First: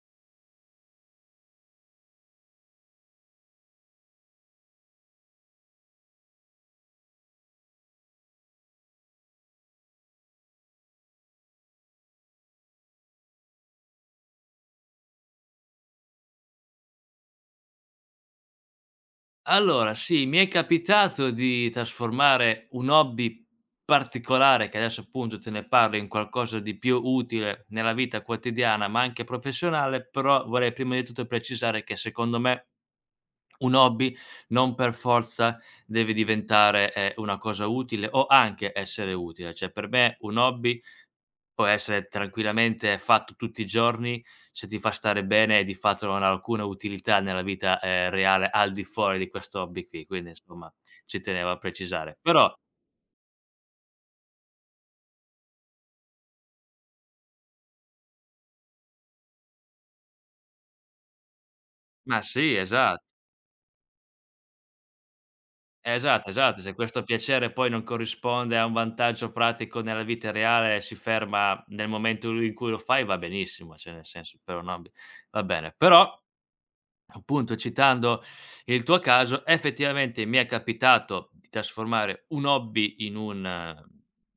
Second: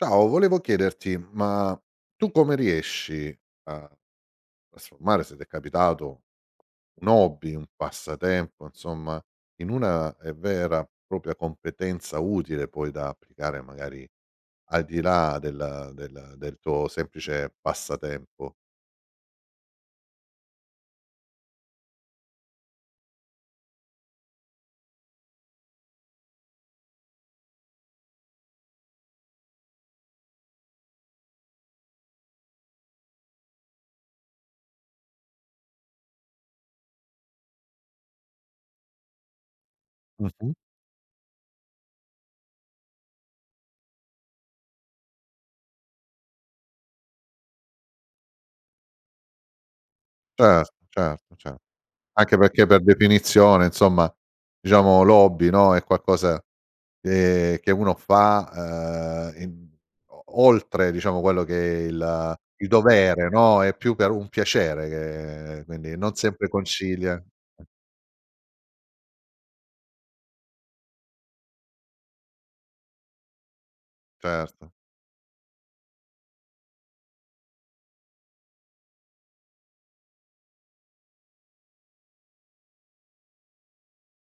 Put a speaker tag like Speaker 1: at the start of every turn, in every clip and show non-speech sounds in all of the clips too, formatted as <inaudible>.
Speaker 1: Ciao, volevo chiederti, ma tu come riesci a trasformare, se ti è capitato, un hobby, un passatempo, insomma, in una vera e propria competenza utile poi da applicare magari al di là del tuo semplice passatempo?
Speaker 2: Allora sì, mi è capitato di trasformare un hobby particolare, che adesso appunto te ne parlo, in qualcosa di più utile nella vita quotidiana, ma anche professionale, però vorrei prima di tutto precisare che secondo me un hobby non per forza deve diventare, una cosa utile o anche essere utile. Cioè per me un
Speaker 1: Mh-mh.
Speaker 2: hobby può essere tranquillamente fatto tutti i giorni, se ti fa stare bene e di fatto non ha alcuna utilità nella vita, reale al di fuori di questo hobby qui, quindi
Speaker 1: Certo,
Speaker 2: insomma ci
Speaker 1: certo,
Speaker 2: tenevo
Speaker 1: cer
Speaker 2: a precisare.
Speaker 1: anche
Speaker 2: Però
Speaker 1: perché per definizione, insomma, diciamo l'hobby, no, è qualcosa che uno fa, in o oltre diciamo quello che è
Speaker 2: ma
Speaker 1: il
Speaker 2: sì,
Speaker 1: il dovere, no, è più per un piacere che quindi non
Speaker 2: esatto,
Speaker 1: sempre
Speaker 2: esatto, se questo
Speaker 1: concilia
Speaker 2: piacere
Speaker 1: eh,
Speaker 2: poi non corrisponde a un vantaggio pratico nella vita reale, si ferma nel momento in cui lo fai, va benissimo, cioè nel senso per un
Speaker 1: certo.
Speaker 2: hobby va bene. Però, appunto, citando il tuo caso, effettivamente mi è capitato di trasformare un hobby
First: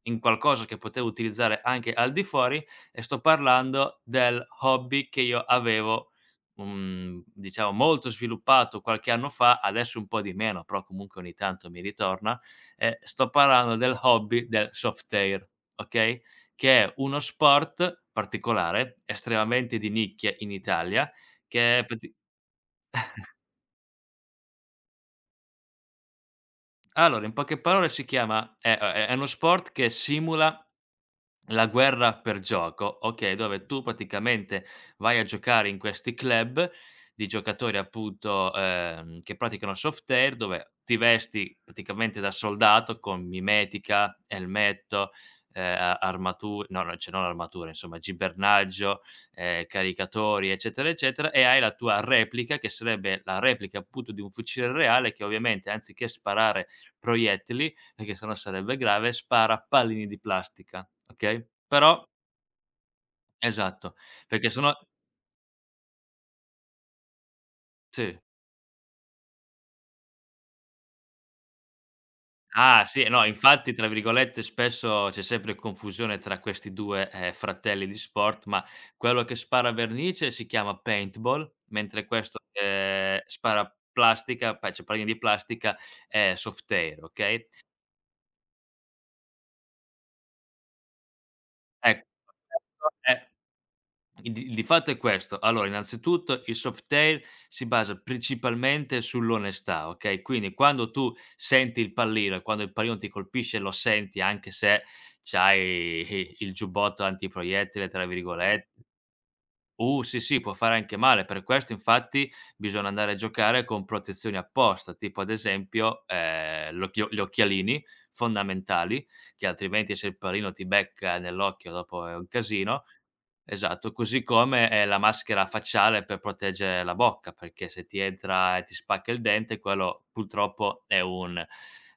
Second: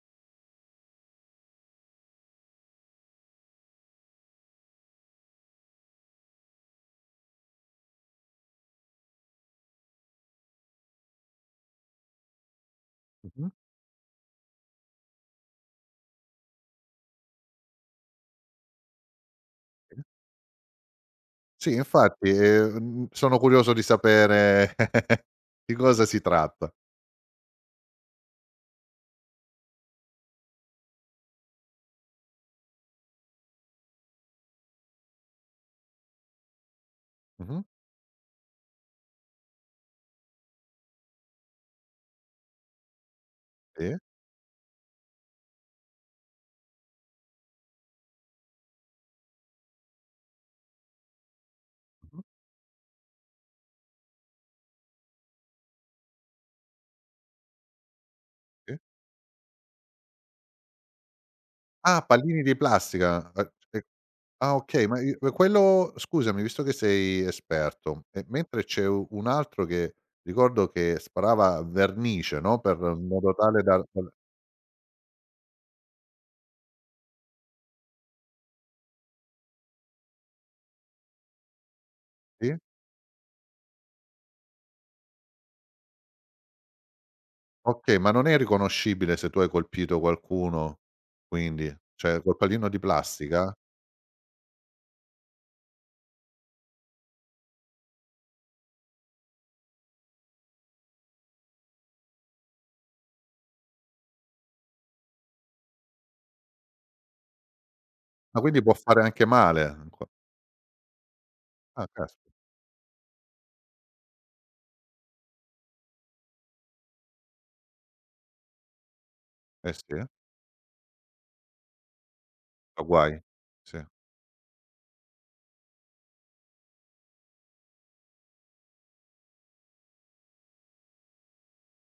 Speaker 2: in qualcosa che potevo utilizzare anche al di fuori, e sto parlando del hobby che io avevo, diciamo molto sviluppato qualche anno fa, adesso un po' di meno, però comunque ogni tanto mi ritorna, e sto
Speaker 1: Mh-mh.
Speaker 2: parlando del hobby del Softair, okay, che è uno sport particolare, estremamente di nicchia in Italia,
Speaker 1: Sì
Speaker 2: che è prati
Speaker 1: infatti, sono curioso di sapere <laughs> di cosa si tratta.
Speaker 2: Allora, in poche parole, si chiama è uno sport che simula la guerra per gioco, okay, dove tu praticamente vai a giocare in questi club di
Speaker 1: Mh-mh.
Speaker 2: giocatori appunto, che praticano soft air, dove ti vesti praticamente da soldato con
Speaker 1: Sì.
Speaker 2: mimetica, elmetto, a armatu no, no, cioè non armature, insomma gibernaggio, caricatori, eccetera, eccetera, e hai la tua
Speaker 1: Mh-mh.
Speaker 2: replica che sarebbe la replica appunto di un fucile reale che ovviamente anziché sparare proiettili, perché se no
Speaker 1: Sì.
Speaker 2: sarebbe grave, spara pallini di plastica, okay,
Speaker 1: Ah,
Speaker 2: però
Speaker 1: pallini di plastica,
Speaker 2: esatto, perché
Speaker 1: Ah,
Speaker 2: se no
Speaker 1: okay, ma i ma quello, scusami, visto che sei esperto,
Speaker 2: sì.
Speaker 1: e mentre c'è u un altro che ricordo che sparava vernice, no, per
Speaker 2: Ah sì,
Speaker 1: in
Speaker 2: no,
Speaker 1: modo tale
Speaker 2: infatti,
Speaker 1: da
Speaker 2: tra
Speaker 1: dal
Speaker 2: virgolette, spesso c'è sempre confusione tra questi 2, fratelli di sport, ma quello che spara vernice si chiama paintball, mentre questo
Speaker 1: sì?
Speaker 2: che spara plastica, pa cioè pallini di plastica, è soft air, okay?
Speaker 1: Okay, ma non è riconoscibile se tu hai colpito qualcuno, quindi?
Speaker 2: Ecco,
Speaker 1: Cioè col pallino di
Speaker 2: questo è
Speaker 1: plastica?
Speaker 2: Il di fatto è questo: allora, innanzitutto il Softair si basa principalmente sull'onestà, okay, quindi quando tu senti il pallino e quando il pallino ti colpisce, lo senti anche se c'hai il giubbotto antiproiettile, tra
Speaker 1: Ah, quindi può
Speaker 2: virgolette.
Speaker 1: fare anche male in
Speaker 2: Uh,
Speaker 1: qua
Speaker 2: sì, sì, può fare anche male. Per questo
Speaker 1: ah,
Speaker 2: infatti
Speaker 1: caspita,
Speaker 2: bisogna andare a giocare con protezioni apposta, tipo ad esempio, l'occhio gli occhialini fondamentali, che
Speaker 1: eh sì,
Speaker 2: altrimenti se il pallino ti becca nell'occhio dopo è un
Speaker 1: fa
Speaker 2: casino.
Speaker 1: guai. Sì.
Speaker 2: Esatto, così come, la maschera facciale per proteggere la bocca, perché se ti entra e ti spacca il dente, quello purtroppo è un,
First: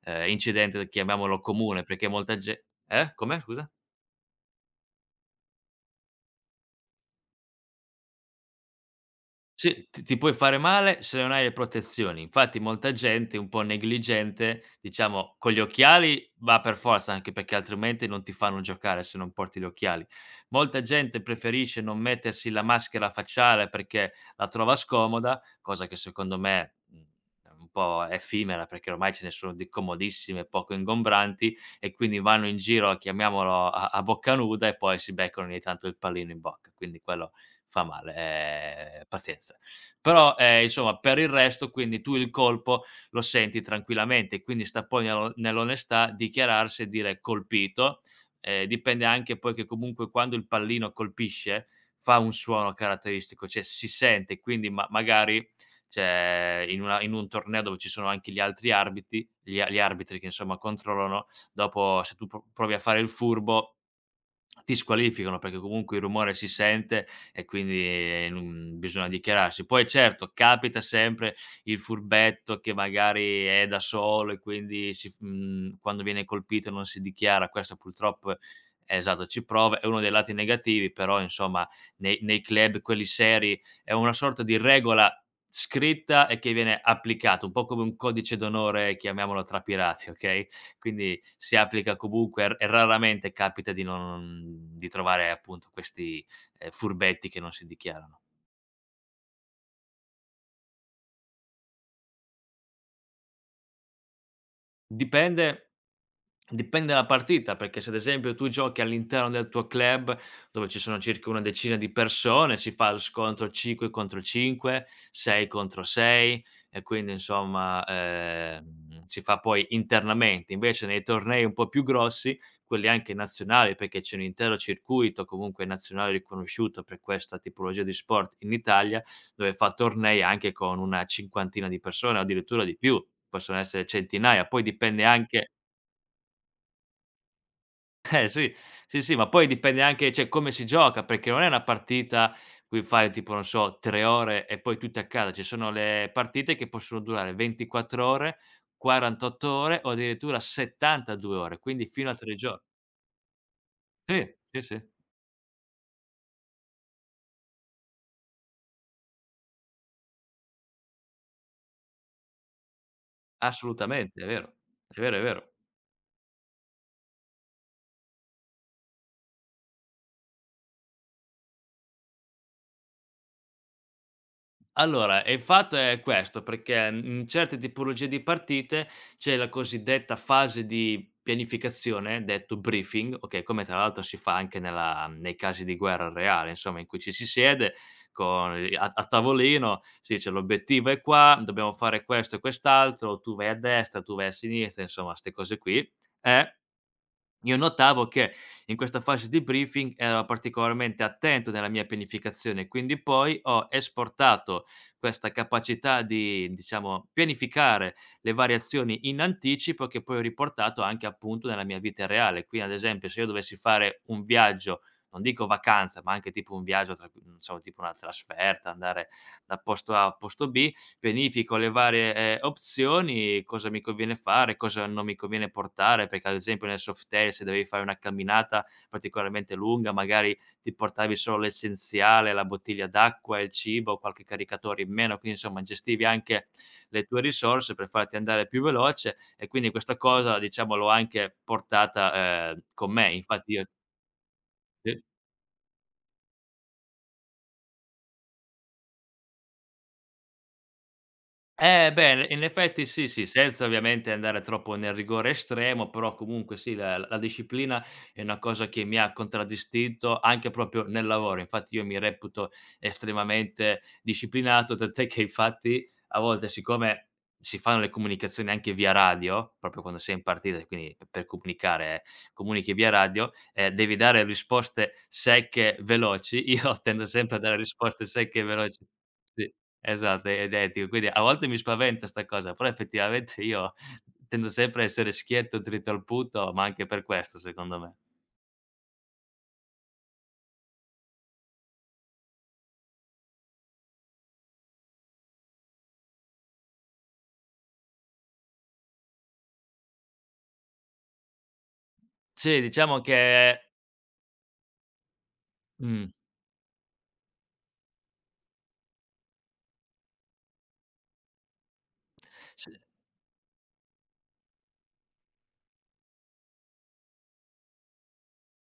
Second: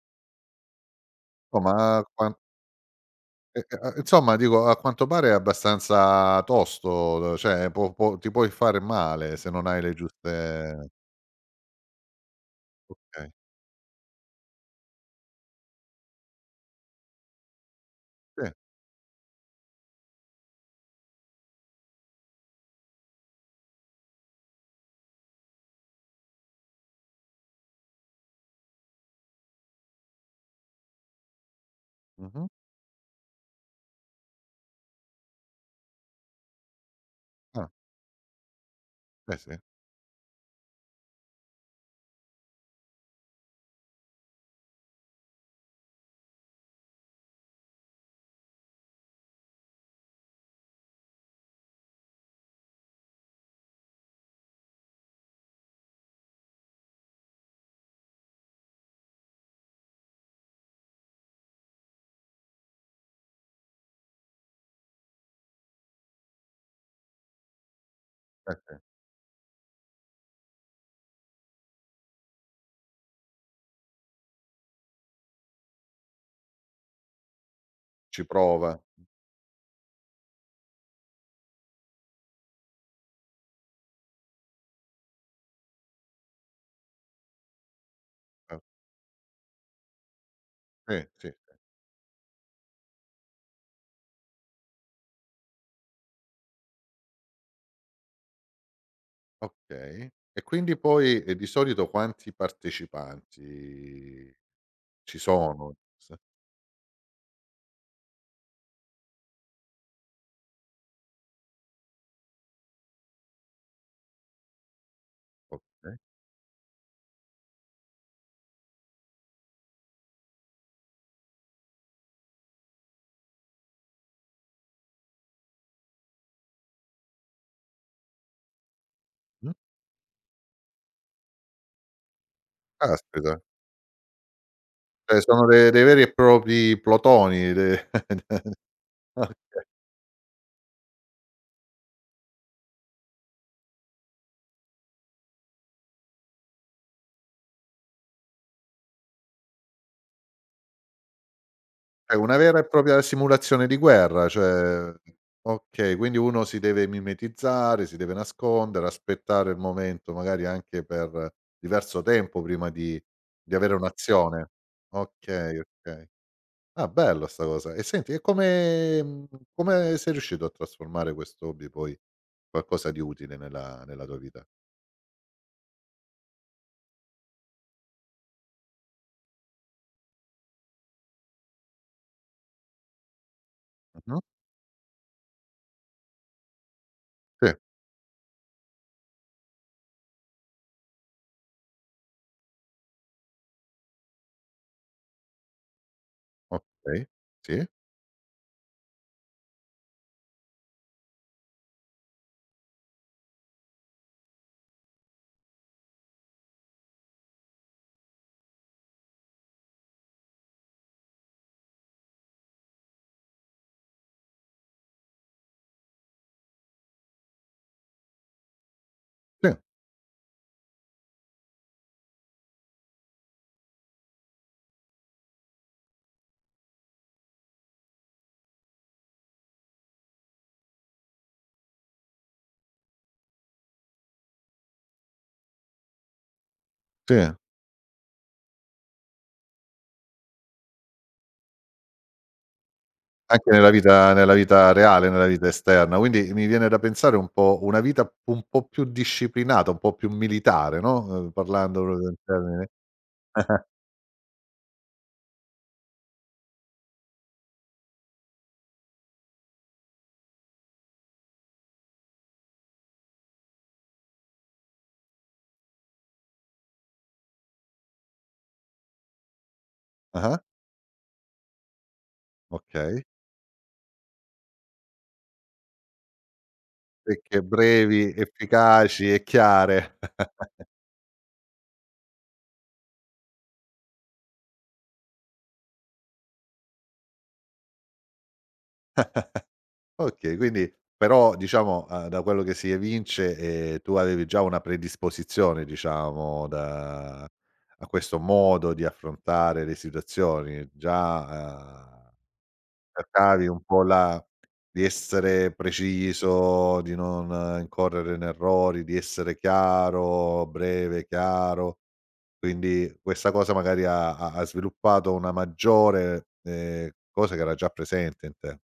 Speaker 2: incidente chiamiamolo
Speaker 1: Oh, ma
Speaker 2: comune.
Speaker 1: a
Speaker 2: Perché
Speaker 1: quan
Speaker 2: molta ge Come scusa?
Speaker 1: e a insomma dico, a quanto pare è abbastanza tosto, cioè può ti puoi fare male se non hai
Speaker 2: Sì,
Speaker 1: le
Speaker 2: ti puoi fare
Speaker 1: giuste
Speaker 2: male se non hai le protezioni. Infatti molta
Speaker 1: okay,
Speaker 2: gente un po' negligente, diciamo, con gli occhiali va per forza, anche perché altrimenti non ti
Speaker 1: sì,
Speaker 2: fanno giocare se non porti gli occhiali. Molta gente preferisce non mettersi la maschera facciale perché la trova scomoda, cosa che secondo me, è un po' effimera, perché ormai ce ne sono di comodissime, poco ingombranti, e quindi vanno
Speaker 1: mh-mh.
Speaker 2: in giro, chiamiamolo, a bocca nuda, e poi si beccano ogni tanto il pallino in bocca. Quindi quello
Speaker 1: Ah,
Speaker 2: fa male,
Speaker 1: eh
Speaker 2: pazienza.
Speaker 1: sì,
Speaker 2: Però, insomma, per il resto, quindi, tu il colpo lo senti tranquillamente, quindi sta poi nell'onestà dichiararsi e dire: "Colpito". Dipende anche poi che comunque quando il pallino colpisce fa un suono caratteristico, cioè si sente, quindi, ma magari, cioè in una in un torneo dove ci sono anche gli altri arbiti gli a gli arbitri che insomma controllano, dopo, se tu provi a fare il furbo ti squalificano, perché comunque il rumore si sente, e quindi
Speaker 1: eh,
Speaker 2: non bisogna dichiararsi. Poi certo, capita sempre il furbetto che magari è da solo e quindi quando viene colpito non si dichiara, questo
Speaker 1: ci
Speaker 2: purtroppo
Speaker 1: prova,
Speaker 2: è esatto, ci prova, è uno dei lati negativi, però insomma nei club, quelli seri, è una sorta di regola scritta e che viene applicata, un po' come un codice
Speaker 1: eh,
Speaker 2: d'onore, chiamiamolo, tra pirati, okay?
Speaker 1: sì,
Speaker 2: Quindi
Speaker 1: sì,
Speaker 2: si applica comunque e raramente capita di non di trovare appunto questi, furbetti che non si dichiarano.
Speaker 1: okay. E quindi poi e di solito quanti partecipanti ci
Speaker 2: Dipende
Speaker 1: sono? S
Speaker 2: Dipende dalla partita, perché se ad esempio tu giochi all'interno del tuo club, dove ci sono circa una decina di persone, si fa lo scontro 5 contro 5, 6 contro
Speaker 1: Okay.
Speaker 2: 6, e quindi, insomma, si fa poi internamente. Invece nei tornei un po' più grossi, quelli anche nazionali, perché c'è un intero circuito comunque nazionale riconosciuto per questa tipologia di sport in Italia,
Speaker 1: Mh?
Speaker 2: dove fa tornei anche con una cinquantina di persone, addirittura di più,
Speaker 1: Caspita,
Speaker 2: possono essere centinaia. Poi dipende
Speaker 1: cioè sono
Speaker 2: anche,
Speaker 1: de dei veri e propri plotoni de
Speaker 2: eh sì,
Speaker 1: <laughs>
Speaker 2: sì,
Speaker 1: <unintelligible>
Speaker 2: sì, ma poi
Speaker 1: okay.
Speaker 2: dipende anche cioè come si gioca, perché non è una partita cui fai tipo, non so, 3 ore e poi tutto accade. Ci sono le partite che possono durare 24 ore, 48 ore, o addirittura 72 ore, quindi fino
Speaker 1: È
Speaker 2: a 3
Speaker 1: una vera
Speaker 2: gio
Speaker 1: e propria simulazione di guerra,
Speaker 2: sì, sì, sì,
Speaker 1: cioè okay, quindi uno si deve mimetizzare, si deve nascondere, aspettare il momento magari anche per diverso tempo prima di avere
Speaker 2: assolutamente, è
Speaker 1: un'azione.
Speaker 2: vero. È vero, è vero.
Speaker 1: Okay, okay. Ah, bella sta cosa. E senti, e come come sei riuscito a trasformare questo hobby poi in qualcosa di utile nella tua vita?
Speaker 2: Allora, e il fatto è questo, perché, in certe tipologie di partite c'è la cosiddetta fase di pianificazione, detto briefing, okay, come tra l'altro si
Speaker 1: Mh-mh.
Speaker 2: fa anche nella nei casi di guerra reale, insomma, in cui ci si
Speaker 1: Sì,
Speaker 2: siede con i a a tavolino, si dice: "L'obiettivo è qua, dobbiamo fare questo e quest'altro, tu vai a destra, tu vai a sinistra", insomma 'ste cose qui. eh
Speaker 1: okay.
Speaker 2: io
Speaker 1: Sì,
Speaker 2: notavo che in questa fase di briefing ero particolarmente attento nella mia pianificazione, quindi poi ho esportato questa capacità di, diciamo, pianificare le variazioni in anticipo, che poi ho riportato anche appunto nella mia vita reale. Quindi, ad esempio, se io dovessi fare un viaggio, non dico vacanza, ma anche tipo un viaggio, tra, non so, tipo una trasferta, andare
Speaker 1: sì,
Speaker 2: da posto A a posto B, pianifico le varie, opzioni, cosa mi conviene fare, cosa non mi conviene portare, perché ad esempio nel Softair, se dovevi fare una camminata particolarmente lunga, magari ti portavi solo l'essenziale, la bottiglia d'acqua, il cibo, qualche caricatore in meno, quindi, insomma, gestivi anche le tue
Speaker 1: sì.
Speaker 2: risorse per farti andare più veloce, e quindi questa cosa, diciamo, l'ho anche portata, con me.
Speaker 1: Anche
Speaker 2: Infatti io
Speaker 1: nella vita
Speaker 2: sì.
Speaker 1: reale, nella vita esterna. Quindi mi viene da pensare un po' una vita un po' più disciplinata, un po' più militare, no, parlando
Speaker 2: Eh
Speaker 1: proprio in
Speaker 2: beh, in
Speaker 1: termini
Speaker 2: effetti sì, sì, senza
Speaker 1: <laughs>
Speaker 2: ovviamente andare troppo nel rigore estremo, però comunque sì, la disciplina è una cosa che mi ha contraddistinto anche proprio nel lavoro. Infatti io mi reputo estremamente disciplinato, tant'è che infatti a volte, siccome si fanno le comunicazioni anche via radio proprio quando sei in
Speaker 1: ah-ah,
Speaker 2: partita, quindi p per comunicare comunichi via
Speaker 1: okay.
Speaker 2: radio, devi dare risposte secche, veloci, io <laughs> tendo sempre a
Speaker 1: Perché
Speaker 2: dare risposte
Speaker 1: brevi,
Speaker 2: secche e veloci.
Speaker 1: efficaci e
Speaker 2: Sì.
Speaker 1: chiare.
Speaker 2: Esatto, è
Speaker 1: <laughs>
Speaker 2: identico. Quindi a volte mi spaventa 'sta cosa, però effettivamente io tendo sempre a essere schietto, dritto al punto, ma anche per questo secondo me.
Speaker 1: Okay, quindi però diciamo, da quello che si evince, tu avevi già una predisposizione diciamo da a questo modo di affrontare le situazioni, già, uhm.
Speaker 2: Sì, diciamo
Speaker 1: Cercavi un
Speaker 2: che
Speaker 1: po' la di essere
Speaker 2: Mh.
Speaker 1: preciso, di non incorrere in errori, di essere chiaro, breve, chiaro.
Speaker 2: s
Speaker 1: Quindi questa cosa magari ha sviluppato una maggiore, cosa che era già presente in te.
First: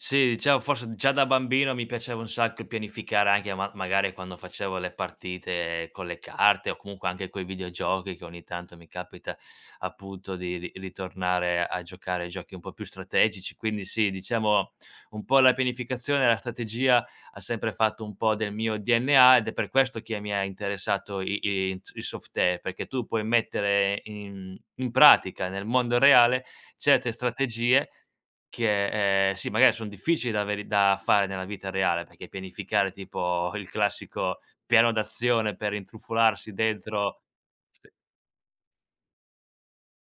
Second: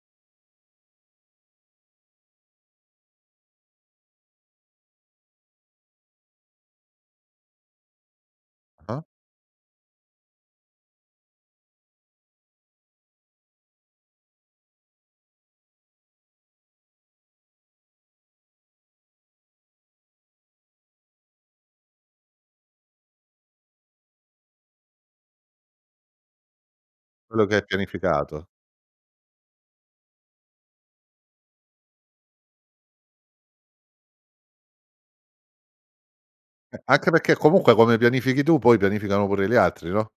Speaker 2: Sì, diciamo forse già da bambino mi piaceva un sacco pianificare, anche, ma magari quando facevo le partite con le carte, o comunque anche coi videogiochi, che ogni tanto mi
Speaker 1: Ah-ah.
Speaker 2: capita appunto di ri ritornare a giocare ai giochi un po' più strategici. Quindi sì, diciamo, un po' la pianificazione e la strategia ha sempre fatto un po' del mio DNA, ed è per questo che mi ha interessato i i il software, perché tu puoi mettere in pratica nel mondo reale certe
Speaker 1: Quello che hai
Speaker 2: strategie
Speaker 1: pianificato.
Speaker 2: che, sì, magari son difficili da fare nella vita reale, perché pianificare, tipo il classico piano d'azione per intrufolarsi
Speaker 1: Anche
Speaker 2: dentro,
Speaker 1: perché comunque
Speaker 2: sì.
Speaker 1: come pianifichi tu, poi pianificano pure gli altri, no,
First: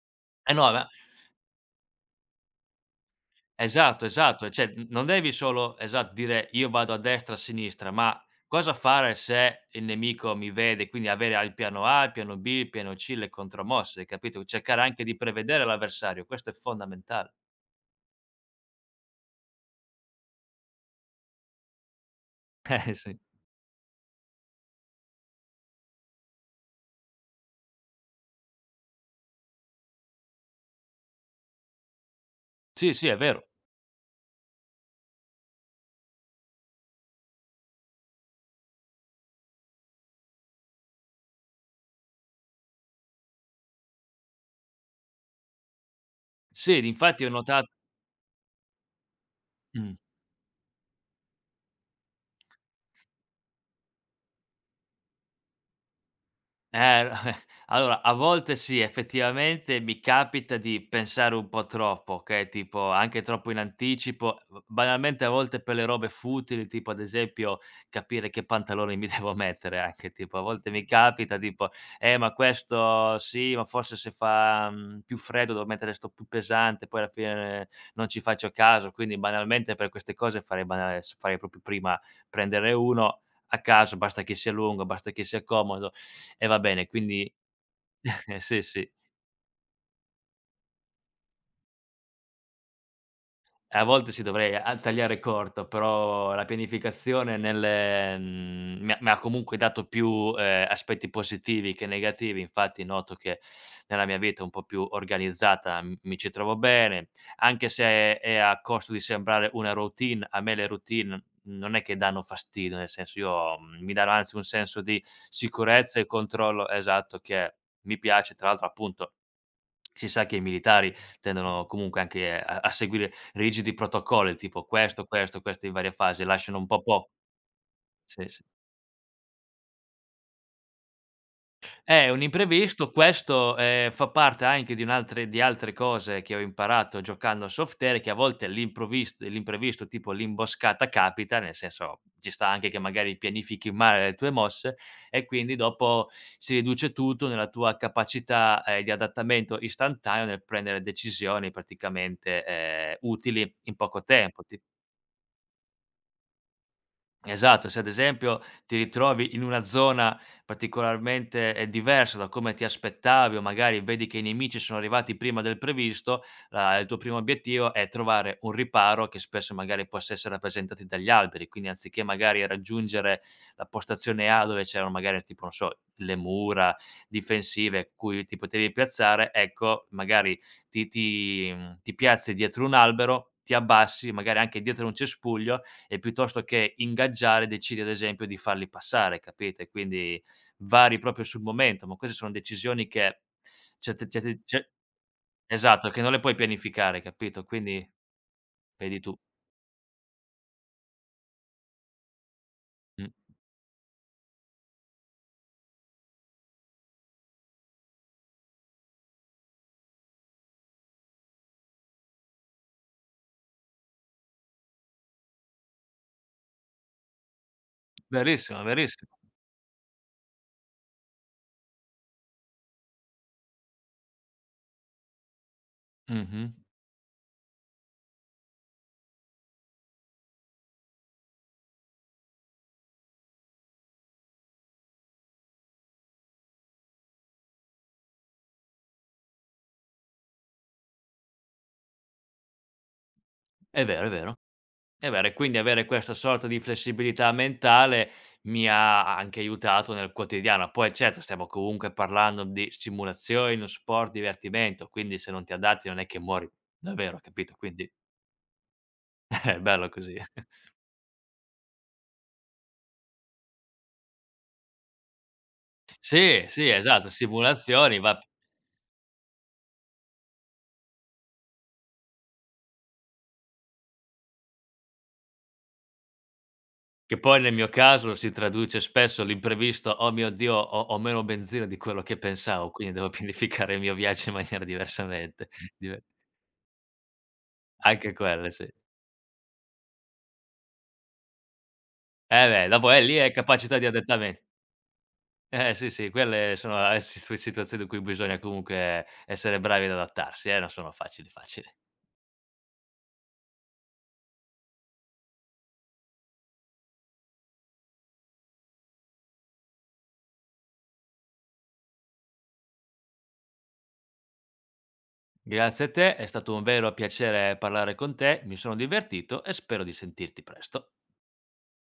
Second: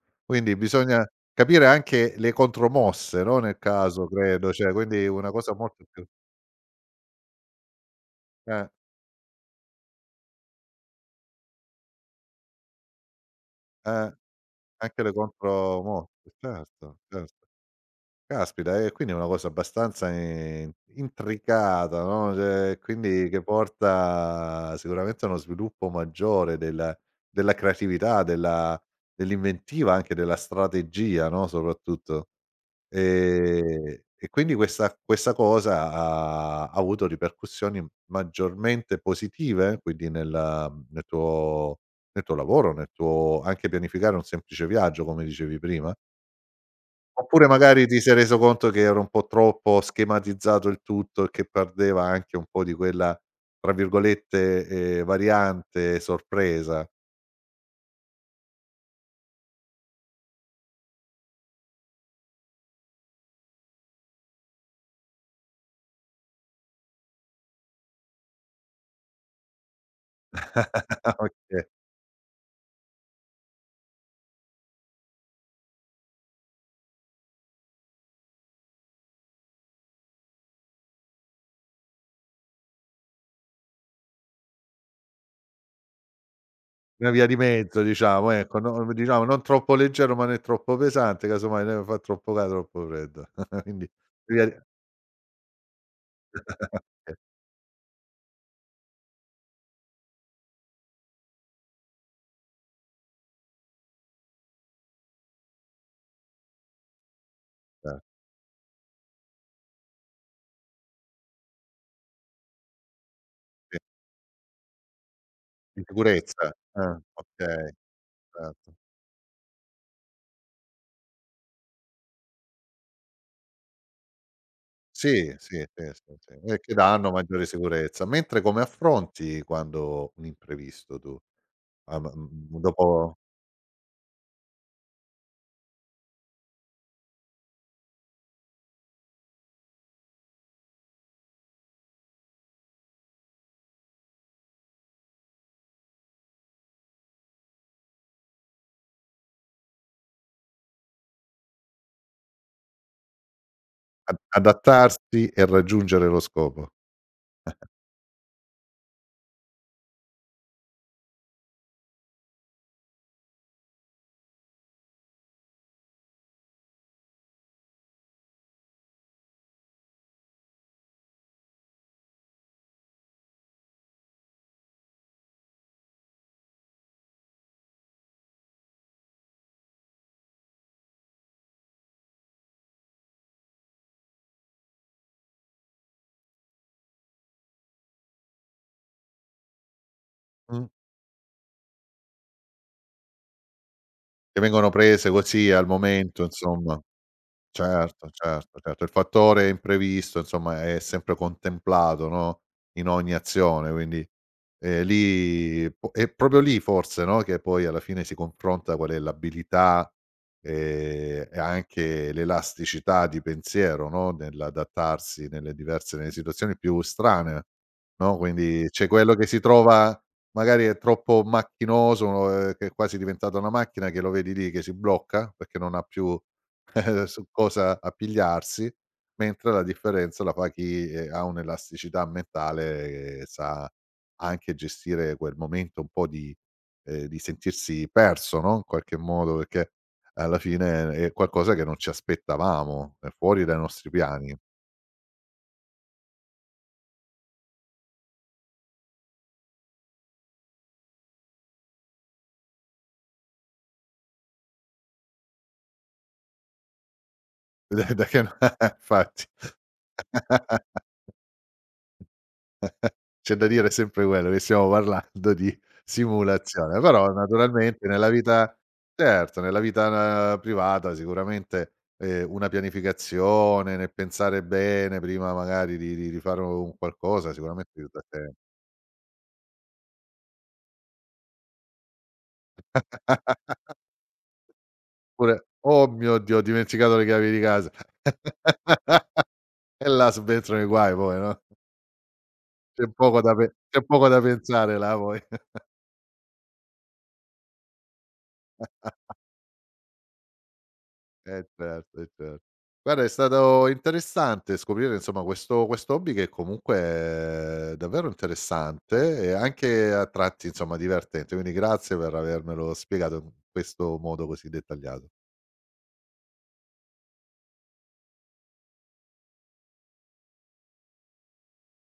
Speaker 2: Eh
Speaker 1: quindi
Speaker 2: no, ma
Speaker 1: bisogna capire anche le contromosse, no, nel caso
Speaker 2: esatto, esatto,
Speaker 1: credo, cioè
Speaker 2: cioè n
Speaker 1: quindi
Speaker 2: non
Speaker 1: è una
Speaker 2: devi
Speaker 1: cosa
Speaker 2: solo,
Speaker 1: molto più
Speaker 2: esatto, dire: "Io vado a destra, a sinistra", ma
Speaker 1: eh,
Speaker 2: cosa fare se il nemico mi vede, quindi avere ha il piano A, il piano B, il piano C, le contromosse,
Speaker 1: eh.
Speaker 2: capito? Cercare
Speaker 1: Anche
Speaker 2: anche
Speaker 1: le
Speaker 2: di prevedere l'avversario,
Speaker 1: contromosse,
Speaker 2: questo è
Speaker 1: certo,
Speaker 2: fondamentale.
Speaker 1: certo. Caspita, e quindi è una cosa abbastanza in intricata, no, cioè
Speaker 2: <laughs> Eh sì.
Speaker 1: quindi che porta sicuramente a uno sviluppo maggiore del della creatività, della dell'inventiva, anche della strategia, no, soprattutto.
Speaker 2: Sì, sì, è vero.
Speaker 1: Ehm, e quindi questa cosa ha avuto ripercussioni maggiormente positive, quindi nel nel tuo nel tuo lavoro, nel tuo anche pianificare un semplice viaggio, come dicevi prima?
Speaker 2: Sì, d infatti ho
Speaker 1: Oppure
Speaker 2: nota
Speaker 1: magari ti sei reso conto che era un po' troppo
Speaker 2: mh.
Speaker 1: schematizzato il tutto e che perdeva anche un po' di quella, tra virgolette, "variante sorpresa"?
Speaker 2: Eh, <laughs> allora, a volte sì, effettivamente mi capita di pensare un po' troppo, okay, tipo anche troppo in anticipo, b banalmente a volte per le robe futili, tipo ad esempio capire che pantaloni mi <laughs> devo mettere, anche, tipo a volte mi
Speaker 1: <laughs>
Speaker 2: capita
Speaker 1: Oka
Speaker 2: tipo: ma questo sì, ma forse se fa, più freddo devo mettere 'sto più pesante", poi alla fine, non ci faccio caso, quindi, banalmente, per queste cose farei banale, s farei proprio prima prendere uno a caso, basta che sia lungo, basta che sia comodo, e va bene,
Speaker 1: Una via
Speaker 2: quindi
Speaker 1: di mezzo diciamo,
Speaker 2: <laughs>
Speaker 1: ecco,
Speaker 2: sì, sì.
Speaker 1: no diciamo non troppo leggero, ma né troppo pesante, casomai ne fa troppo ca troppo freddo. <laughs>
Speaker 2: A
Speaker 1: Quindi
Speaker 2: volte sì,
Speaker 1: via di
Speaker 2: dovrei a tagliare corto, però la
Speaker 1: <laughs>
Speaker 2: pianificazione mi ha comunque dato più, aspetti positivi che negativi. Infatti noto che nella mia vita un po' più organizzata m mi ci trovo bene, anche se è a costo di sembrare una routine. A me le routine non è che danno fastidio, nel senso,
Speaker 1: sì,
Speaker 2: mi danno anzi un senso di
Speaker 1: di
Speaker 2: sicurezza e
Speaker 1: sicurezza.
Speaker 2: controllo,
Speaker 1: Ah,
Speaker 2: esatto, che
Speaker 1: okay,
Speaker 2: mi piace. Tra l'altro,
Speaker 1: certo.
Speaker 2: appunto, si sa che i militari tendono comunque anche a seguire rigidi protocolli, tipo questo,
Speaker 1: Sì,
Speaker 2: questo,
Speaker 1: sì,
Speaker 2: questo in
Speaker 1: sì,
Speaker 2: varie
Speaker 1: sì,
Speaker 2: fasi,
Speaker 1: sì,
Speaker 2: lasciano
Speaker 1: e
Speaker 2: un
Speaker 1: che
Speaker 2: po'
Speaker 1: danno maggiore sicurezza.
Speaker 2: sì,
Speaker 1: Mentre
Speaker 2: sì.
Speaker 1: come affronti quando un imprevisto tu?
Speaker 2: Un imprevisto,
Speaker 1: Dopo
Speaker 2: questo, fa parte anche di altre cose che ho imparato giocando a soft air, che a volte l'imprevisto, tipo l'imboscata, capita, nel senso, ci sta anche che magari pianifichi male le tue mosse e quindi dopo si riduce tutto nella tua capacità, di adattamento istantaneo nel prendere decisioni praticamente, utili in poco
Speaker 1: a
Speaker 2: tempo, ti.
Speaker 1: adattarsi e raggiungere lo scopo.
Speaker 2: Esatto, se ad esempio ti ritrovi in una zona particolarmente, diversa da come ti aspettavi, o magari vedi che i nemici sono arrivati prima del previsto, la il tuo primo obiettivo è trovare un riparo, che spesso magari possa essere rappresentato dagli alberi, quindi anziché magari raggiungere la postazione A dove c'erano magari, tipo, non so, le mura difensive cui ti potevi piazzare, ecco, magari ti piazzi dietro un albero, ti abbassi, magari anche dietro un cespuglio, e piuttosto che ingaggiare, decidi ad esempio di farli passare, capite? Quindi
Speaker 1: Mh.
Speaker 2: vari proprio sul momento, ma queste sono decisioni che certe
Speaker 1: Che
Speaker 2: certe
Speaker 1: vengono
Speaker 2: ce
Speaker 1: prese così al
Speaker 2: esatto, che non le
Speaker 1: momento,
Speaker 2: puoi
Speaker 1: insomma.
Speaker 2: pianificare, capito? Quindi
Speaker 1: Certo, certo, certo. Il
Speaker 2: vedi tu.
Speaker 1: fattore imprevisto, insomma, è sempre contemplato, no, in
Speaker 2: Mh.
Speaker 1: ogni azione, quindi, lì po è proprio lì forse, no, che poi alla fine si confronta qual è l'abilità, e anche l'elasticità di pensiero, no, nell'adattarsi nelle situazioni più strane, no,
Speaker 2: Verissimo,
Speaker 1: quindi c'è quello
Speaker 2: verissimo.
Speaker 1: che si trova magari è troppo macchinoso, uno, che è quasi diventata una macchina, che lo vedi lì che si blocca perché non ha più
Speaker 2: Mh-mh.
Speaker 1: <laughs> su cosa appigliarsi, mentre la differenza la fa chi, ha un'elasticità mentale e sa anche gestire quel momento un po' di sentirsi perso, no, in qualche modo, perché alla fine è qualcosa che non ci aspettavamo, è fuori dai
Speaker 2: È
Speaker 1: nostri
Speaker 2: vero, è
Speaker 1: piani. <laughs>
Speaker 2: vero. È vero, e quindi avere questa sorta di flessibilità mentale mi ha anche aiutato nel quotidiano. Poi certo, stiamo comunque parlando di stimolazione, uno sport, divertimento, quindi se non ti adatti non è che muori davvero, capito?
Speaker 1: Da da che <laughs> no, infatti.
Speaker 2: Bello così. <laughs>
Speaker 1: <laughs> C'è da dire sempre quello, che stiamo parlando di
Speaker 2: Sì, sì,
Speaker 1: simulazione,
Speaker 2: esatto,
Speaker 1: però naturalmente
Speaker 2: simulazioni,
Speaker 1: nella
Speaker 2: va
Speaker 1: vita certo, nella vita privata sicuramente, una pianificazione, nel pensare bene prima magari di fare un
Speaker 2: che
Speaker 1: qualcosa
Speaker 2: poi nel mio
Speaker 1: sicuramente aiuta
Speaker 2: caso si
Speaker 1: sempre.
Speaker 2: traduce spesso l'imprevisto: "Oh mio Dio, ho meno benzina di quello che pensavo, quindi devo <laughs> pianificare il mio viaggio in maniera
Speaker 1: Oppure:
Speaker 2: diversamente."
Speaker 1: <laughs>
Speaker 2: <laughs>
Speaker 1: "Oh
Speaker 2: Dive
Speaker 1: mio Dio, ho dimenticato le chiavi di casa."
Speaker 2: Anche quelle, sì.
Speaker 1: <laughs> E là subentrano i guai poi, no,
Speaker 2: Eh beh, dopo, lì è capacità
Speaker 1: c'è
Speaker 2: di
Speaker 1: poco da
Speaker 2: adattamento.
Speaker 1: pensare là poi.
Speaker 2: Eh sì, sì, quelle sono a si si situazioni in cui bisogna comunque essere bravi ad adattarsi, non sono facili,
Speaker 1: Eh
Speaker 2: facili.
Speaker 1: certo, eh certo. Guarda è stato interessante scoprire insomma questo hobby che comunque è davvero interessante e anche a tratti insomma divertente, quindi grazie per avermelo spiegato in questo modo così dettagliato.
Speaker 2: Grazie a te, è stato un vero piacere parlare con te, mi sono divertito e spero di sentirti presto.